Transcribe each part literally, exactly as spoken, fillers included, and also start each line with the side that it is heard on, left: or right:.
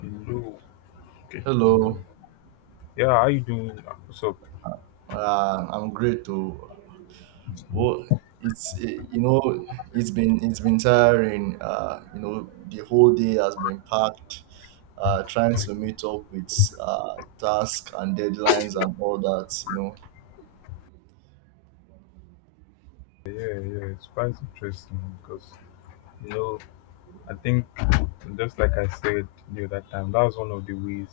left: Hello.
right: Hello,
left: Yeah, how you doing? What's up?
right: uh, I'm great too. Well, it's eh, you know, it's been it's been tiring. Uh, you know, the whole day has been packed. Uh, trying to meet up with uh tasks and deadlines and all that. You know.
left: Yeah, yeah, it's quite interesting because you know I think, just like I said the other time, that was one of the ways,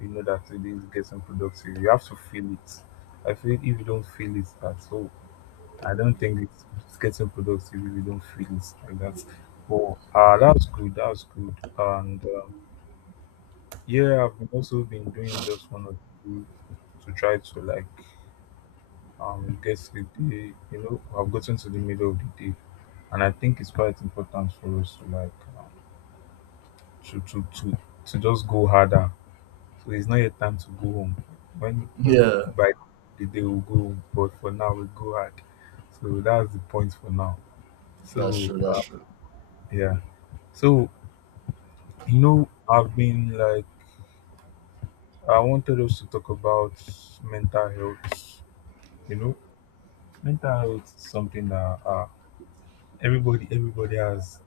left: you know, that it is getting productive. You have to feel it. I feel if you don't feel it at all, I don't think it's, it's getting productive if you don't feel it like that. But uh, that's good. That's good. And um yeah, I've been also been doing just one or two to try to like um get sleep. They you know i have gotten to the middle of the day, and I think it's quite important for us to like uh, to to to to just go harder. So it's not yet time to go home. When maybe
right: Yeah,
left: by the day we'll go home, but for now we go hard, so that's the point for now.
right: that's
left: So
right: true. That's
left: uh,
right: true.
left: yeah, so you know i've been like, I wanted us to talk about mental health. You know, mental health is something that, uh, everybody everybody has,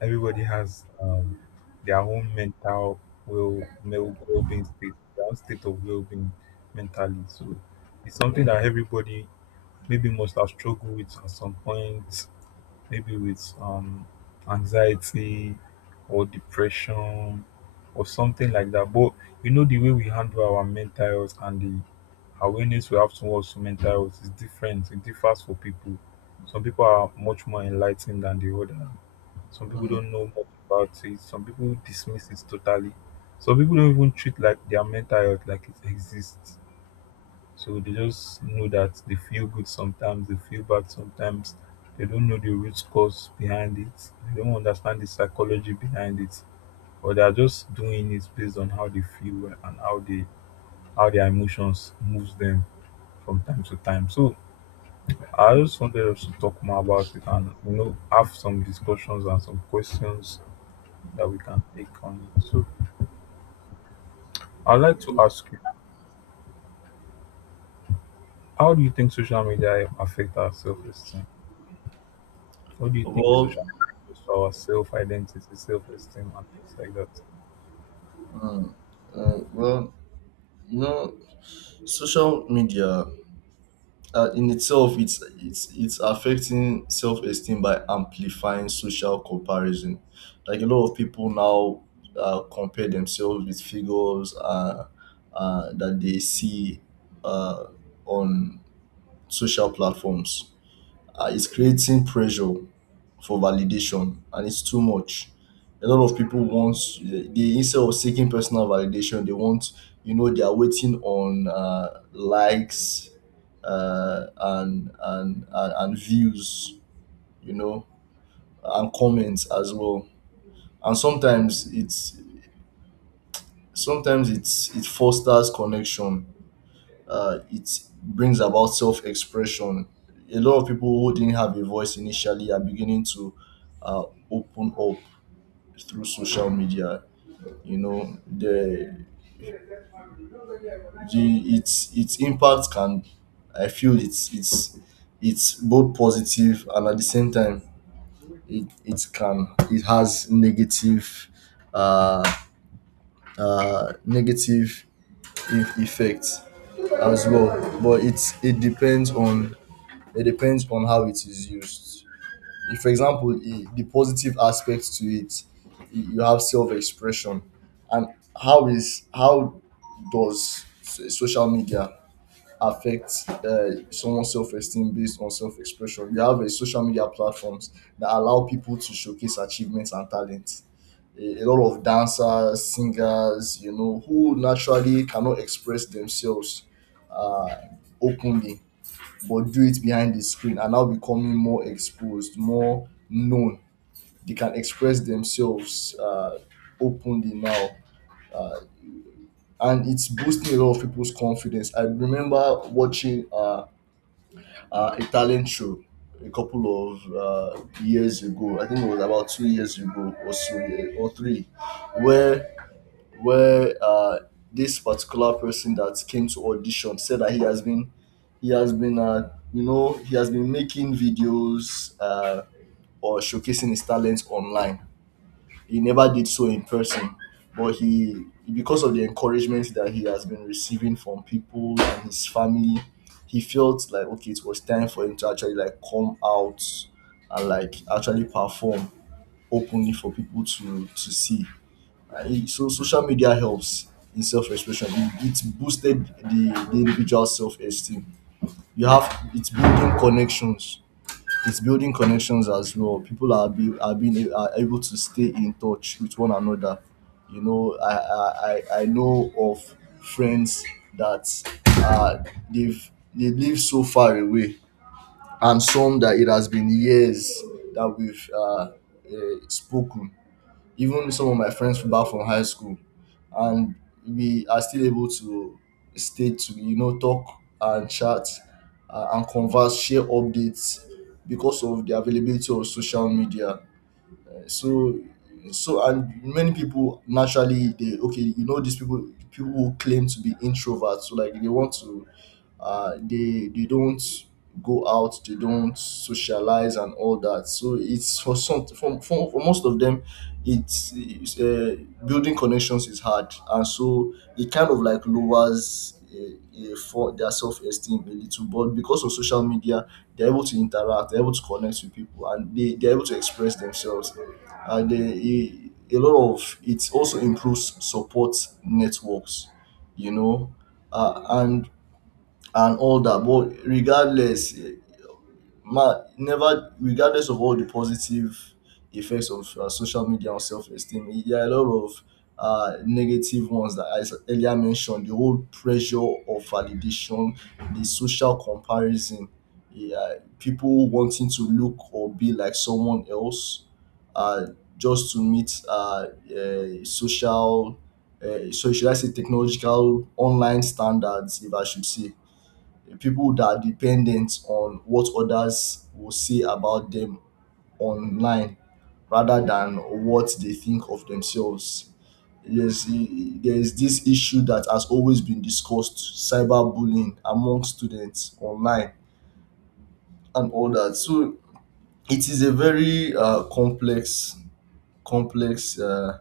left: everybody has, um their own mental well well being state, their own state of well being mentally. So it's something that everybody maybe must have struggled with at some point, maybe with um anxiety or depression or something like that. But you know, the way we handle our mental health and the awareness we have towards mental health is different. It differs for people. Some people are much more enlightened than the other. Some people
right: Hmm.
left: don't know much about it. Some people dismiss it totally. Some people don't even treat like their mental health like it exists. So they just know that they feel good sometimes, they feel bad sometimes. They don't know the root cause behind it. They don't understand the psychology behind it. Or they are just doing it based on how they feel and how they how their emotions moves them from time to time. So I just wanted us to talk more about it, and you know, have some discussions and some questions that we can take on it. So I'd like to ask you, how do you think social media affect our self esteem? What do you think
right: Well,
left: social media does for our self identity, self esteem, and things like that?
right: uh, well, you know, social media. Uh, in itself it's it's it's affecting self-esteem by amplifying social comparison. Like a lot of people now uh, compare themselves with figures uh, uh, that they see uh, on social platforms. Uh, it's creating pressure for validation, and it's too much. A lot of people want, they, instead of seeking personal validation, they want, you know they are waiting on uh, likes, uh, and, and and and views, you know, and comments as well. And sometimes it's sometimes it's it fosters connection. Uh, it brings about self expression. A lot of people who didn't have a voice initially are beginning to uh, open up through social media. You know, the the its its impact can I feel it's it's it's both positive, and at the same time it, it can it has negative, uh, uh, negative eff- effects as well. But it's it depends on, it depends on how it is used. If, for example, i- the positive aspect to it, y- you have self-expression. And how is how does so- social media affect uh, someone's self-esteem based on self-expression? You have a social media platforms that allow people to showcase achievements and talents. A, a lot of dancers, singers, you know, who naturally cannot express themselves uh, openly, but do it behind the screen, are now becoming more exposed, more known. They can express themselves uh, openly now. And it's boosting a lot of people's confidence. I remember watching uh, uh, a talent show a couple of uh, years ago. I think it was about two years ago or so, yeah, or three, where where uh, this particular person that came to audition said that he has been he has been uh, you know he has been making videos, uh, or showcasing his talents online. He never did so in person, but he, because of the encouragement that he has been receiving from people and his family, he felt like, okay, it was time for him to actually like come out and like actually perform openly for people to to see. I- so social media helps in self-expression. It, it's boosted the, the individual self-esteem. You have, it's building connections it's building connections as well. People are, be, are being are able to stay in touch with one another. you know i i, I I know of friends that, uh they've they live so far away, and some that it has been years that we've uh, uh spoken. Even some of my friends from back from high school, and we are still able to stay to you know talk and chat, uh, and converse, share updates, because of the availability of social media. So, so and many people naturally, they, okay, you know these people people who claim to be introverts, so like they want to, uh they they don't go out, they don't socialize, and all that. So it's for some for, for, for most of them, it's, it's uh, building connections is hard, and so it kind of like lowers a, a for their self-esteem a little, but because of social media they're able to interact, they're able to connect with people, and they, they're able to express themselves, and they, a, a lot of it also improves support networks, you know uh, and and all that. But regardless, ma never regardless of all the positive effects of uh, social media on self-esteem, i- there are a lot of uh, negative ones that I s- earlier mentioned: the whole pressure of validation, the social comparison, yeah, people wanting to look or be like someone else, uh, just to meet uh, uh, social, uh, so should I say, technological online standards, if I should say. People that are dependent on what others will say about them online rather than what they think of themselves. Yes, e- there is this issue that has always been discussed: cyberbullying among students online and all that. So it is a very uh, complex complex uh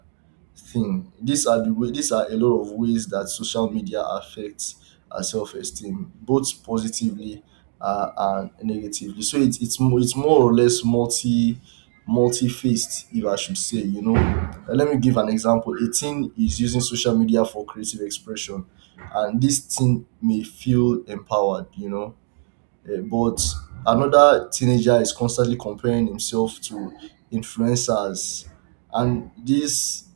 right: thing. These are the way these are a lot of ways that social media affects our self esteem, both positively uh, and negatively. So it's it's mo- it's more or less multi multi-faced, if I should say, you know. Uh, Let me give an example: a teen is using social media for creative expression, and this teen may feel empowered, you know uh, but another teenager is constantly comparing himself to influencers, and this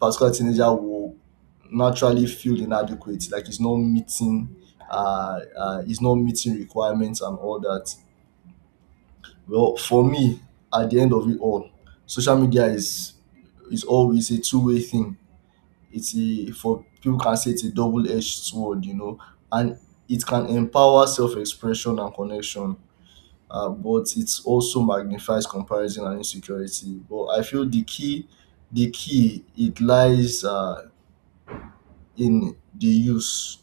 right: particular teenager will naturally feel inadequate, like he's not meeting, uh, uh, he's not meeting requirements and all that. Well, for me, at the end of it all, social media is is always a two way thing. It's a for People can say it's a double edged sword, you know, and it can empower self expression and connection, uh, but it also magnifies comparison and insecurity. But I feel the key, the key, it lies uh, in the use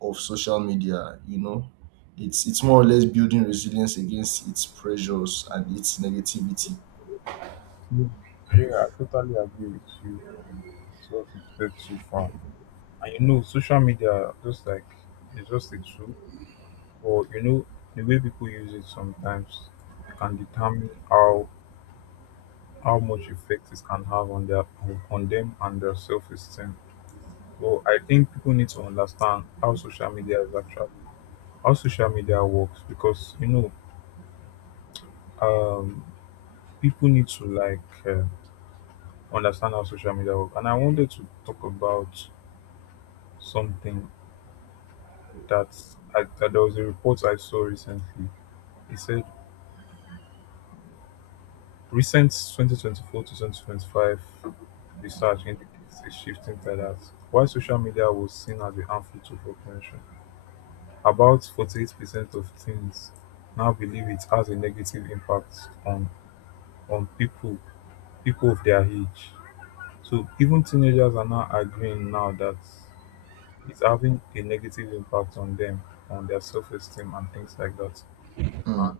right: of social media. You know, it's it's more or less building resilience against its pressures and its negativity.
left: Mm. Yeah, I totally agree with you. It's what you've said so far. And you know, social media, just like, it's just a tool, but you know, the way people use it sometimes can determine how how much effect it can have on their, on, on them and their self esteem. But I think people need to understand how social media is actually, how social media works. Because you know, um people need to like, uh, understand how social media work. And I wanted to talk about something that I, that there was a report I saw recently. It said recent twenty twenty-four to twenty twenty-five research indicates a shifting in that while social media was seen as a harmful tool for prevention, about forty-eight percent of teens now believe it has a negative impact on, on people people of their age. So even teenagers are now agreeing now that it's having a negative impact on them, on their self esteem and things like that. And
right: Mm,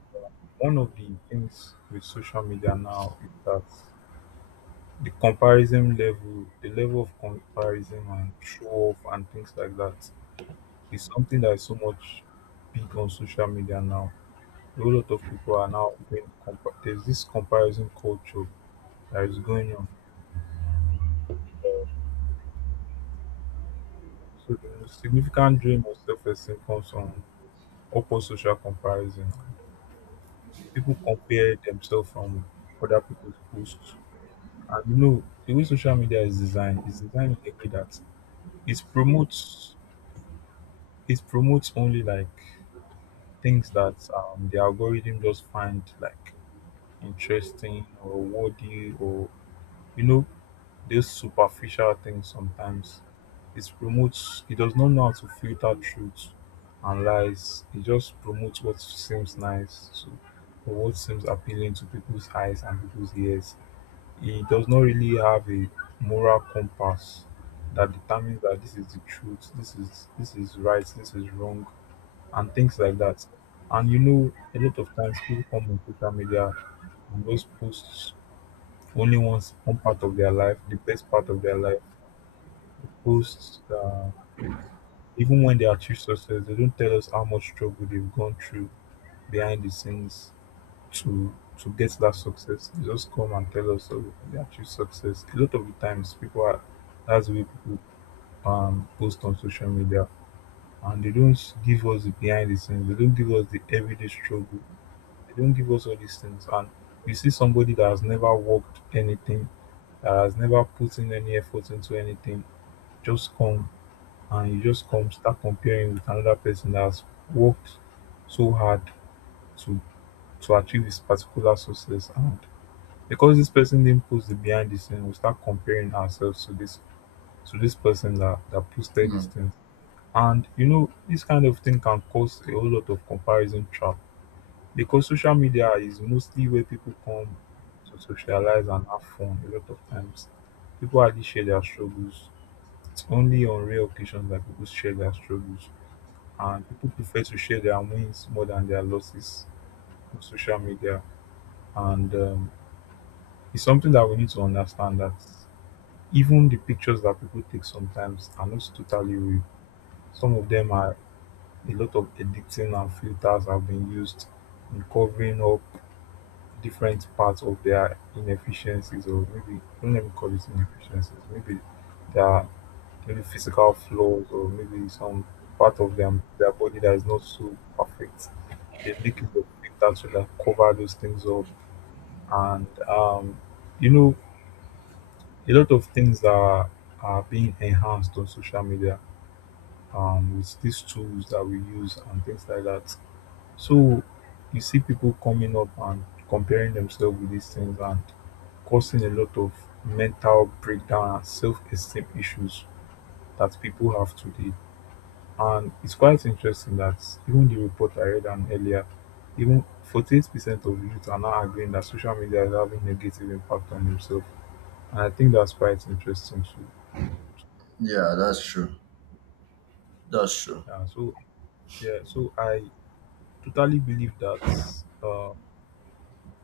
left: one of the things with social media now is that the comparison level, the level of comparison and show off and things like that, is something that is so much big on social media now. A whole lot of people are now doing compa- there's this comparison culture that is going on. So the most significant drain of self esteem comes from upper social comparison. People compare themselves from other people's posts. And you know, the way social media is designed is designed in a way that it promotes it promotes only like things that, um, the algorithm just find like interesting or worthy or, you know, those superficial things sometimes. It promotes, it does not know how to filter truth and lies. It just promotes what seems nice to, or what seems appealing to people's eyes and people's ears. He does not really have a moral compass that determines that this is the truth, this is, this is right, this is wrong, and things like that. And you know, a lot of times people come on social media, and those posts only wants one part of their life, the best part of their life. Posts, uh, even when they achieve success, they don't tell us how much struggle they've gone through behind the scenes, to to get that success. They just come and tell us that they achieve success. A lot of the times, people are, that's the way people um post on social media, and they don't give us the behind the scenes. They don't give us the everyday struggle. They don't give us all these things. And you see somebody that has never worked anything, that has never put in any effort into anything, just come, and you just come start comparing with another person that has worked so hard to to achieve this particular success, and because this person didn't post the behind the scene, we start comparing ourselves to this, to this person that, that posted these
right: mm.
left: things. And you know, this kind of thing can cause a whole lot of comparison trap, because social media is mostly where people come to socialize and have fun. A lot of times people hardly share their struggles. It's only on rare occasions that people share their struggles, and people prefer to share their wins more than their losses on social media. And um, it's something that we need to understand that, even the pictures that people take sometimes are not totally real. Some of them are, a lot of editing and filters have been used in covering up different parts of their inefficiencies, or maybe, don't let me call it inefficiencies, maybe their, maybe physical flaws, or maybe some part of them, their body that is not so perfect. They make use of filters to like cover those things up. And um you know, a lot of things that are are being enhanced on social media, um, with these tools that we use and things like that. So you see people coming up and comparing themselves with these things and causing a lot of mental breakdown and self esteem issues that people have today. And it's quite interesting that, even the report I read on earlier, even forty-eight percent of youth are now agreeing that social media is having negative impact on themselves. And I think that's quite interesting too.
right: Yeah, that's true. That's true.
left: Yeah, so yeah, so I totally believe that, uh,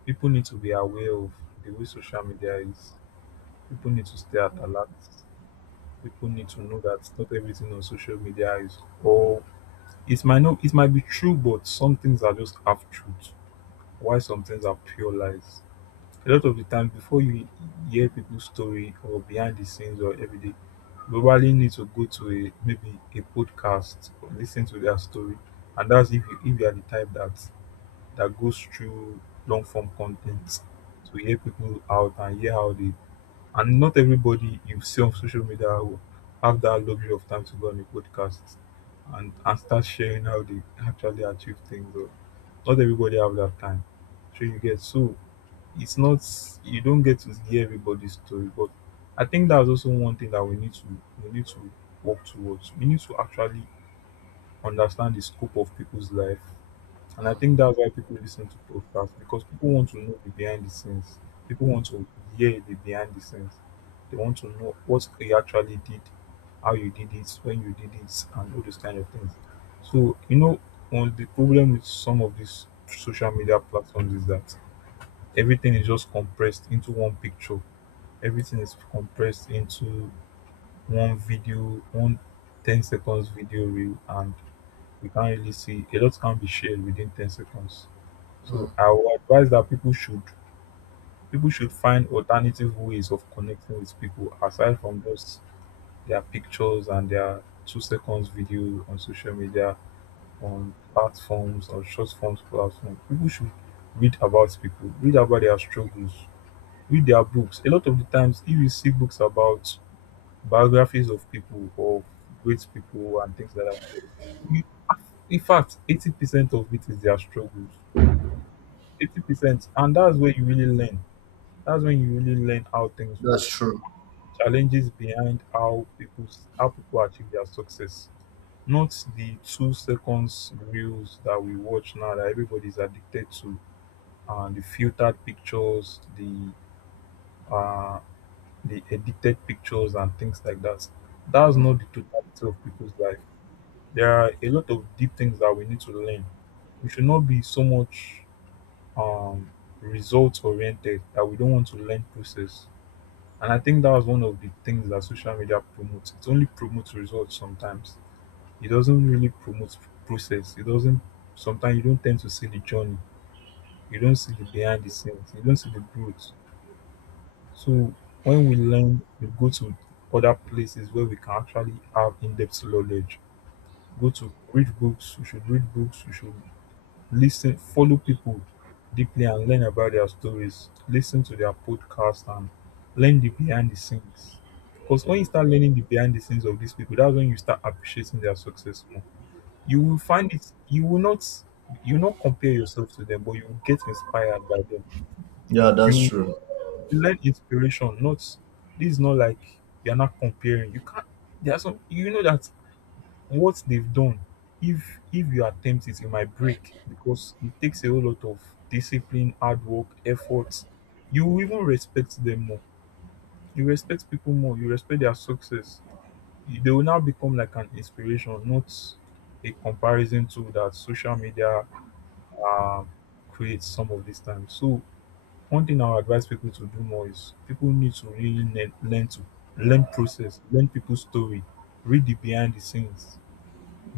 left: people need to be aware of the way social media is. People need to stay at alert. People need to know that not everything on social media is, or it might not, it might be true, but some things are just half truth, while some things are pure lies. A lot of the time, before you hear people's story or behind the scenes or everyday, you probably need to go to a, maybe a podcast, or listen to their story. And that's if you, if you are the type that, that goes through long form content to hear people out and hear how they, and not everybody you see on social media will have that luxury of time to go on a podcast and, and start sharing how they actually achieve things, or not everybody have that time. So you get, so it's not, you don't get to hear everybody's story. But I think that's also one thing that we need to, we need to work towards. We need to actually understand the scope of people's life. And I
right: Mm,
left: think that's why people listen to podcasts, because people want to know the behind the scenes. People want to hear the behind the scenes. They want to know what you actually did, how you did it, when you did it, and all those kind of things. So, you know, on the problem with some of these social media platforms is that everything is just compressed into one picture. Everything is compressed into one video, one ten seconds video reel, and we can't really see, a lot can be shared within ten seconds. So
right: mm.
left: I would advise that people should, people should find alternative ways of connecting with people aside from just their pictures and their two seconds video on social media, on platforms, on short forms platforms. People should read about people, read about their struggles, read their books. A lot of the times if you see books about biographies of people, of great people and things like that, you, in fact eighty percent of it is their struggles. Eighty percent, and that's where you really learn, that's when you really learn how things work,
right: That's true.
left: challenges behind how people, how people achieve their success. Not the two seconds reels that we watch now that everybody's addicted to, and the filtered pictures, the uh, the edited pictures and things like that. That's
right: Mm.
left: not the totality of people's life. There are a lot of deep things that we need to learn. We should not be so much um, results oriented that we don't want to learn process. And I think that was one of the things that social media promotes. It only promotes results sometimes. It doesn't really promote process. It doesn't sometimes you don't tend to see the journey. You don't see the behind the scenes. You don't see the growth. So when we learn, we go to other places where we can actually have in-depth knowledge. Go to read books, we should read books, we should listen follow people deeply and learn about their stories, listen to their podcast and learn the behind the scenes, because when you start learning the behind the scenes of these people, that's when you start appreciating their success more. You will find it, you will not, you will not compare yourself to them, but you will get inspired by them.
right: Yeah, that's
left: You
right: true.
left: learn inspiration, not this is not like you're not comparing, you can't, there are some you know that what they've done, if if you attempt it you might break, because it takes a whole lot of discipline, hard work, effort. You will even respect them more, you respect people more, you respect their success. You- they will now become like an inspiration, not a comparison tool that social media um, creates some of this time. So one thing I would advise people to do more is people need to really learn, learn to learn process, learn people's story, read the behind the scenes,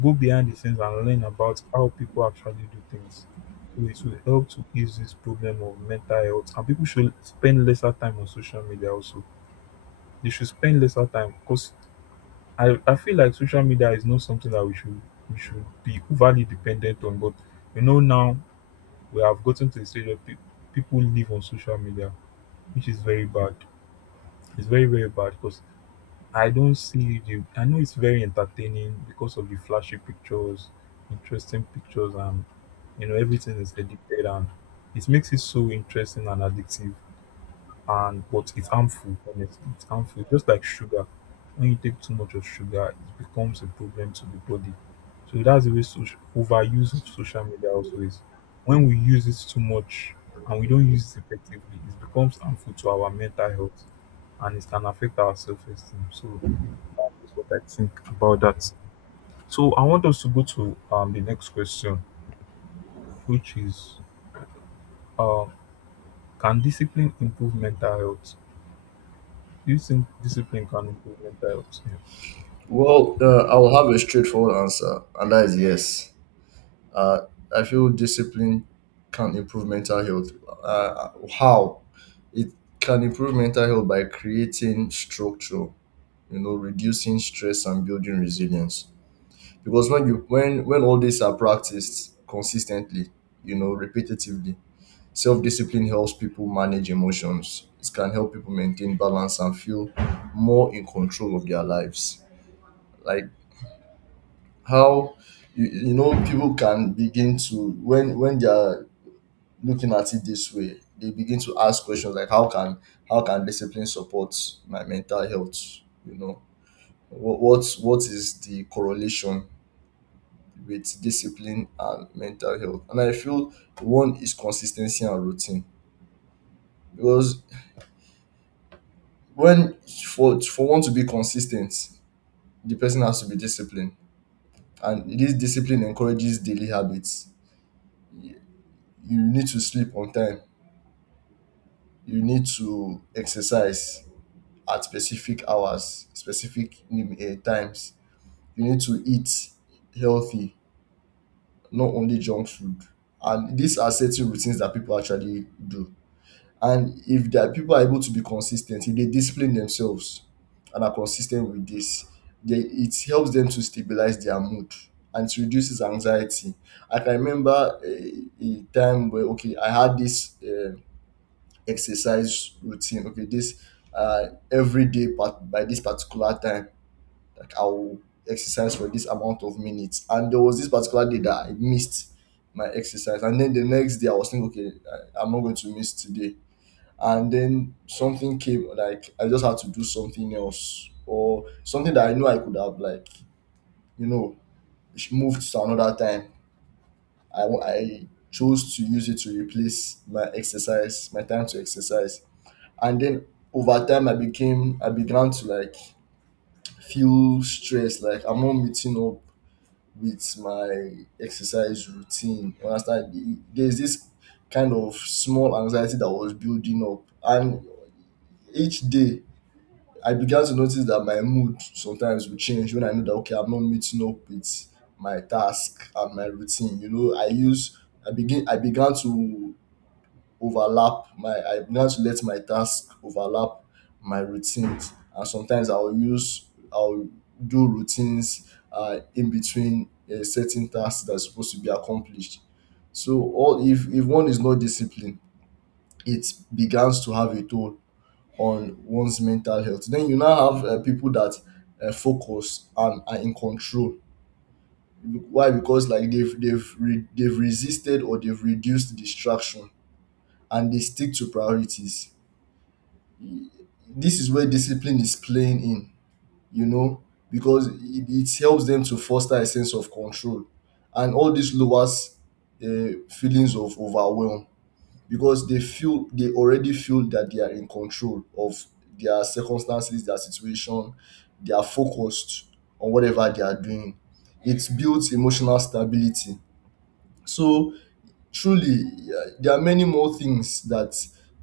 left: go behind the scenes and learn about how people actually do things. So it will help to ease this problem of mental health. And people should spend lesser time on social media also. They should spend lesser time because I, I feel like social media is not something that we should we should be overly dependent on. But you know now we have gotten to the stage where pe- people live on social media, which is very bad. It's very, very bad because I don't see the. I know it's very entertaining because of the flashy pictures, interesting pictures, and you know everything is edited and it makes it so interesting and addictive. And but it's harmful. Honestly, it's harmful. Just like sugar, when you take too much of sugar, it becomes a problem to the body. So that's the way social, overuse of social media also is. When we use it too much and we don't use it effectively, it becomes harmful to our mental health and it can affect our self-esteem. So is what I think about that. So I want us to go to um, the next question, which is um, can discipline improve mental health? Do you think discipline can improve mental health? Yeah,
right: Well, uh, I will have a straightforward answer, and that is yes. Uh, I feel discipline can improve mental health. Uh, how? It can improve mental health by creating structure, you know, reducing stress, and building resilience. Because when you when when all these are practiced consistently, you know, repetitively, self discipline helps people manage emotions. It can help people maintain balance and feel more in control of their lives. Like how you, you know people can begin to, when when they are looking at it this way, they begin to ask questions like, how can, how can discipline support my mental health? You know, what what what is the correlation with discipline and mental health? And I feel one is consistency and routine, because when for for one to be consistent, the person has to be disciplined, and this discipline encourages daily habits. You need to sleep on time. You need to exercise at specific hours, specific nim- eh, times. You need to eat healthy, not only junk food. And these are certain routines that people actually do. And if that people are able to be consistent, if they discipline themselves and are consistent with this, they, it helps them to stabilize their mood, and it reduces anxiety. I can remember a, a time where, okay, I had this uh, exercise routine. Okay, this uh, every day part by this particular time, like I'll exercise for this amount of minutes. And there was this particular day that I missed my exercise. And then the next day I was thinking, okay, I, I'm not going to miss today. And then something came, like I just had to do something else, or something that I knew I could have, like, you know, sh- moved to another time. I, wa- I chose to use it to replace my exercise, my time to exercise. And then over time I became, I began to like feel stressed, like I'm not meeting up with my exercise routine. You understand? E- There's this kind of small anxiety that was building up. And each day, I began to notice that my mood sometimes would change when I know that, okay, I'm not meeting up with my task and my routine. You know, I use, I begin, I began to overlap my I now to let my tasks overlap my routines, and sometimes i'll use I'll do routines uh, in between a certain task that's supposed to be accomplished. So, all if if one is not disciplined, it begins to have a toll on one's mental health. Then you now have uh, people that uh, focus and are in control. Why? Because like they've they've re- they've resisted, or they've reduced distraction, and they stick to priorities. This is where discipline is playing in, you know, because it, it helps them to foster a sense of control. And all this lowers uh, feelings of overwhelm, because they feel they already feel that they are in control of their circumstances, their situation. They are focused on whatever they are doing. It builds emotional stability. So, truly, uh, there are many more things that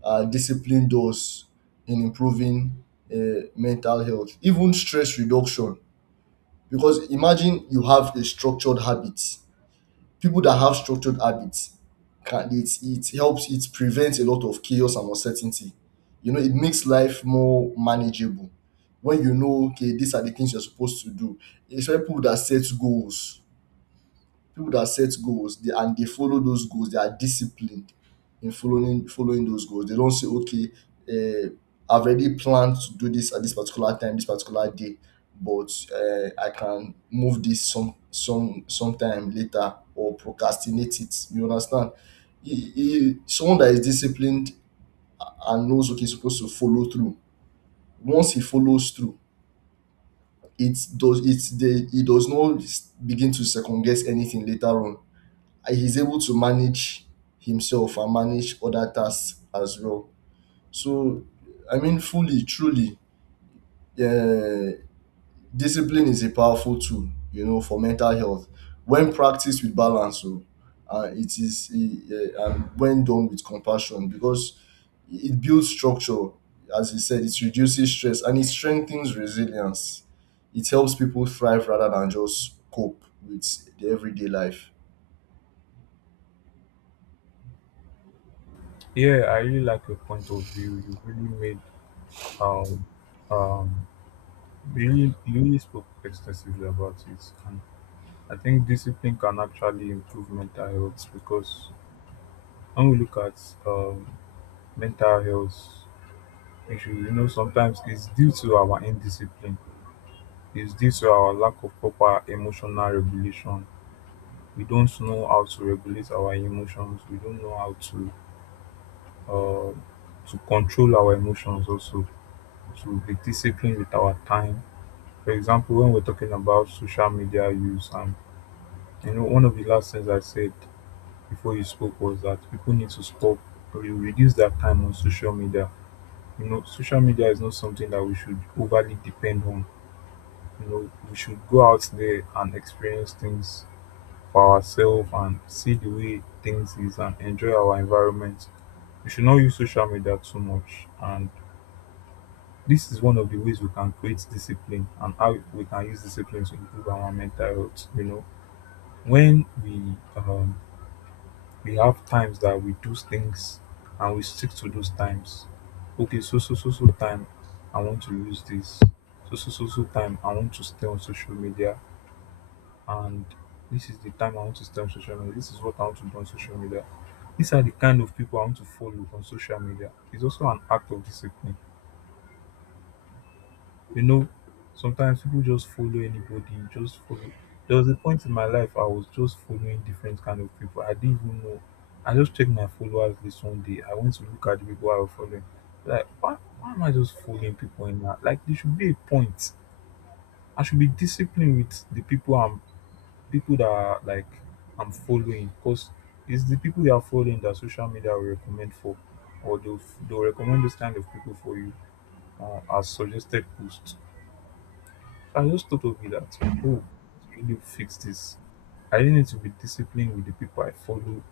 right: uh, discipline does in improving uh, mental health, even stress reduction. Because imagine you have a structured habit. People that have structured habits, can, it, it helps, it prevents a lot of chaos and uncertainty. You know, it makes life more manageable. When you know, okay, these are the things you're supposed to do. It's people that set goals people that set goals, they, and they follow those goals. They are disciplined in following following those goals. They don't say, okay, uh, I've already planned to do this at this particular time, this particular day, but uh, I can move this some some sometime later, or procrastinate it. You understand? He, he, someone that is disciplined and knows what he's supposed to follow through. Once he follows through, it does it. They, he does not begin to second guess anything later on, and he's able to manage himself and manage other tasks as well. So, I mean, fully, truly, uh, discipline is a powerful tool, you know, for mental health. When practiced with balance, so, uh, it is, uh, uh, and when done with compassion, because it builds structure, as you said, it reduces stress, and it strengthens resilience. It helps people thrive rather than just cope with the everyday life.
left: yeah, I really like your point of view. You really made, um, um, really, you really spoke extensively about it. And I think discipline can actually improve mental health because when we look at um, mental health issues, you know, sometimes it's due to our indiscipline, is due to our lack of proper emotional regulation. We don't know how to regulate our emotions, we don't know how to uh, to control our emotions also, to be disciplined with our time. For example, when we're talking about social media use and you know one of the last things I said before you spoke was that people need to stop or reduce their time on social media. You know social media is not something that we should overly depend on. You know we should go out there and experience things for ourselves and see the way things is and enjoy our environment. We should not use social media too much. And this is one of the ways we can create discipline and how we can use discipline to improve our mental health. You know, when we um, we have times that we do things and we stick to those times. Okay, so so so so time, I want to use this. So so so so time, I want to stay on social media, and this is the time I want to stay on social media. This is what I want to do on social media. These are the kind of people I want to follow on social media. It's also an act of discipline. You know, sometimes people just follow anybody, just follow. There was a point in my life I was just following different kind of people. I didn't even know. I just checked my followers list one day. I went to look at the people I was following. Like, why, why am I just following people in that? Like, there should be a point. I should be disciplined with the people I'm, people that are like, I'm following, because it's the people you are following that social media will recommend for, or they'll, they'll recommend those kind of people for you uh, as suggested posts. So I just thought of it that, oh, to really fix this, I really need to be disciplined with the people I follow.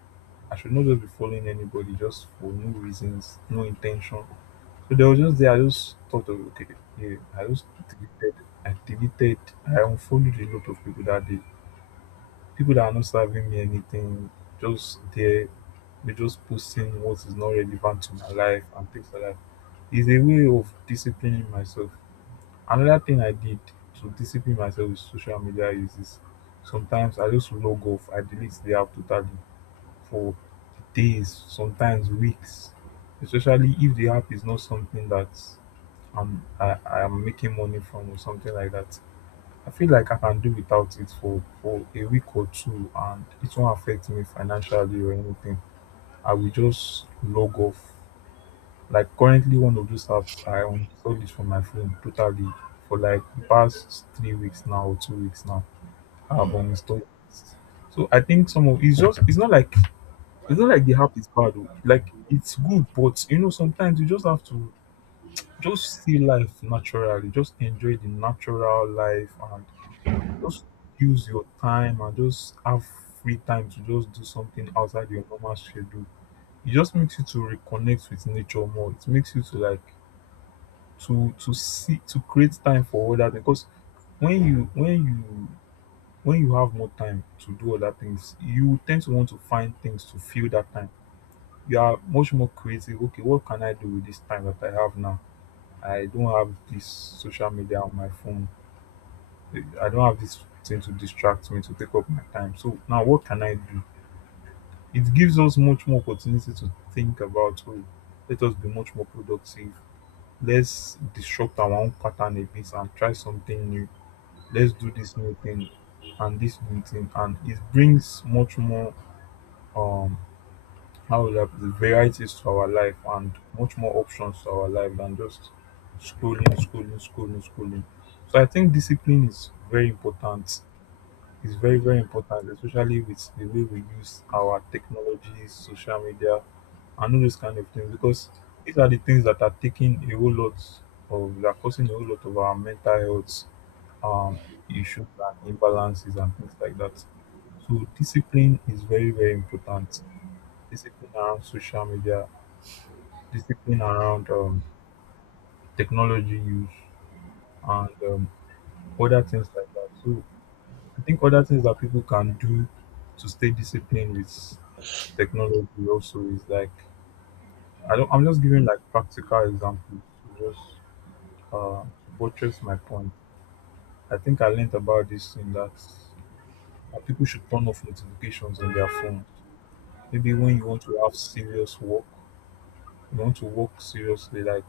left: I should not just be following anybody just for no reasons, no intention. So they were just there, I just thought of, okay, yeah, I just deleted, I deleted, I unfollowed a lot of people that day, people that are not serving me anything, just there, they're just posting what is not relevant to my life and things like that. It's a way of disciplining myself. Another thing I did to discipline myself with social media uses, sometimes I just log off, I delete the app totally for days, sometimes weeks, especially if the app is not something that i'm i i am making money from or something like that. I feel like I can do without it for for a week or two, and it won't affect me financially or anything. I will just log off. Like currently, one of those apps I uninstalled it from my phone totally for like the past three weeks now or two weeks now. I have uninstalled it. So I think some of it's just it's not like it's not like the app is bad. Oh. Like it's good, but you know sometimes you just have to just see life naturally. Just enjoy the natural life and just use your time and just have free time to just do something outside your normal schedule. It just makes you to reconnect with nature more. It makes you to like to to see to create time for other things. Because when you when you when you have more time to do other things, you tend to want to find things to fill that time. You are much more creative. Okay, what can I do with this time that I have now? I don't have this social media on my phone. I don't have this thing to distract me to take up my time. So now what can I do? It gives us much more opportunity to think about oh, let us be much more productive. Let's disrupt our own pattern a bit and try something new. Let's do this new thing and this new thing, and it brings much more um how would I put it, varieties to our life and much more options to our life than just scrolling, scrolling, scrolling, scrolling. So I think discipline is very important. It's very, very important, especially with the way we use our technologies, social media, and all those kind of things. Because these are the things that are taking a whole lot of, that are causing a whole lot of our mental health um, issues and imbalances and things like that. So discipline is very, very important. Discipline around social media, discipline around um, technology use, and um, other things like that. So I think other things that people can do to stay disciplined with technology also is like I don't I'm just giving like practical examples to just uh to buttress my point. I think I learned about this in that uh, people should turn off notifications on their phone. Maybe when you want to have serious work, you want to work seriously, like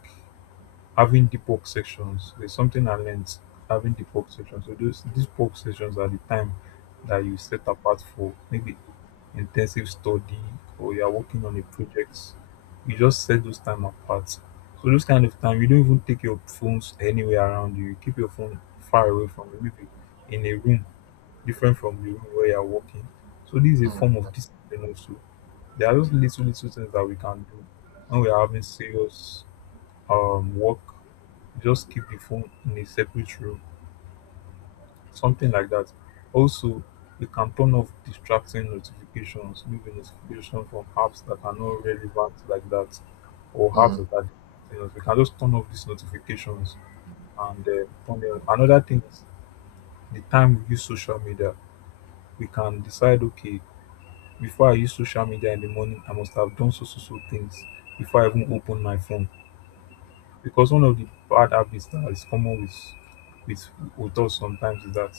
left: having the pork sections. There's something I learned, having the pork sections. So those these pork sections are the time that you set apart for maybe intensive study or you are working on a project. You just set those time apart. So those kind of time you don't even take your phones anywhere around you. You keep your phone far away from you, maybe in a room different from the room where you are working. So this is a
right: Mm,
left: form of discipline also. There are those little little things that we can do when we are having serious um, work, just keep the phone in a separate room, something like that. Also, you can turn off distracting notifications, maybe notification from apps that are not relevant like that, or apps
right: mm,
left: that are you know, you can just turn off these notifications and uh, turn them. Another thing is the time we use social media. We can decide, okay, before I use social media in the morning, I must have done so so so things before I even open my phone. Because one of the bad habits that is common with with with us sometimes is that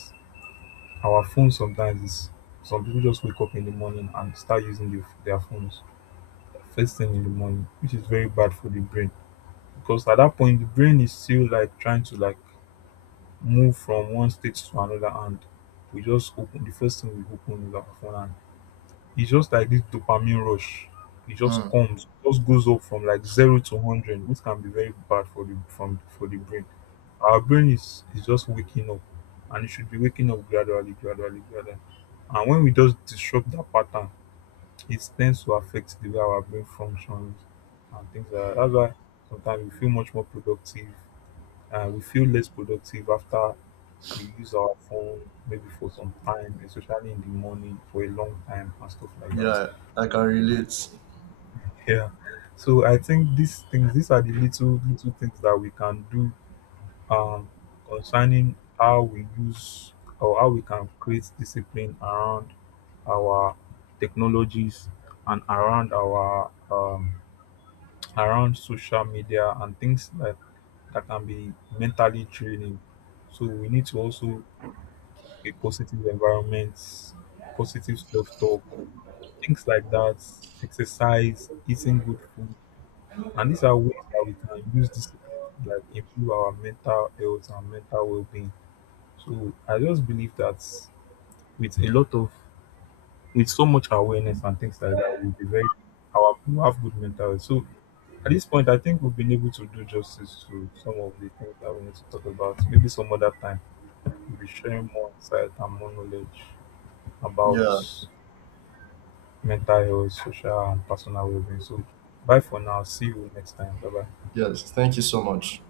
left: our phone sometimes is, some people just wake up in the morning and start using the, their phones first thing in the morning, which is very bad for the brain. Because at that point the brain is still like trying to like move from one state to another, and we just open the first thing we open is our phone. It's just like this dopamine rush. It just
right: mm.
left: comes, just goes up from like zero to hundred, which can be very bad for the from for the brain. Our brain is is just waking up, and it should be waking up gradually, gradually, gradually. And when we just disrupt that pattern, it tends to affect the way our brain functions and things like that. That's why sometimes we feel much more productive, and we feel less productive after we use our phone maybe for some time, especially in the morning for a long time and stuff like that.
right: Yeah, I can relate.
left: Yeah. So I think these things, these are the little little things that we can do um, concerning how we use or how we can create discipline around our technologies and around our um, around social media and things like that can be mentally draining. So we need to also a positive environment, positive self talk, things like that, exercise, eating good food. And these are ways that we can use discipline to like improve our mental health and mental well-being. So I just believe that with a lot of with so much awareness and things like that, we'll be very our people have good mental health. So at this point, I think we've been able to do justice to some of the things that we need to talk about. Maybe some other time we'll be sharing more insight and more knowledge about
right: Yeah,
left: mental health, social and personal well-being. So bye for now. See you next time. Bye bye.
right: yes. Thank you so much.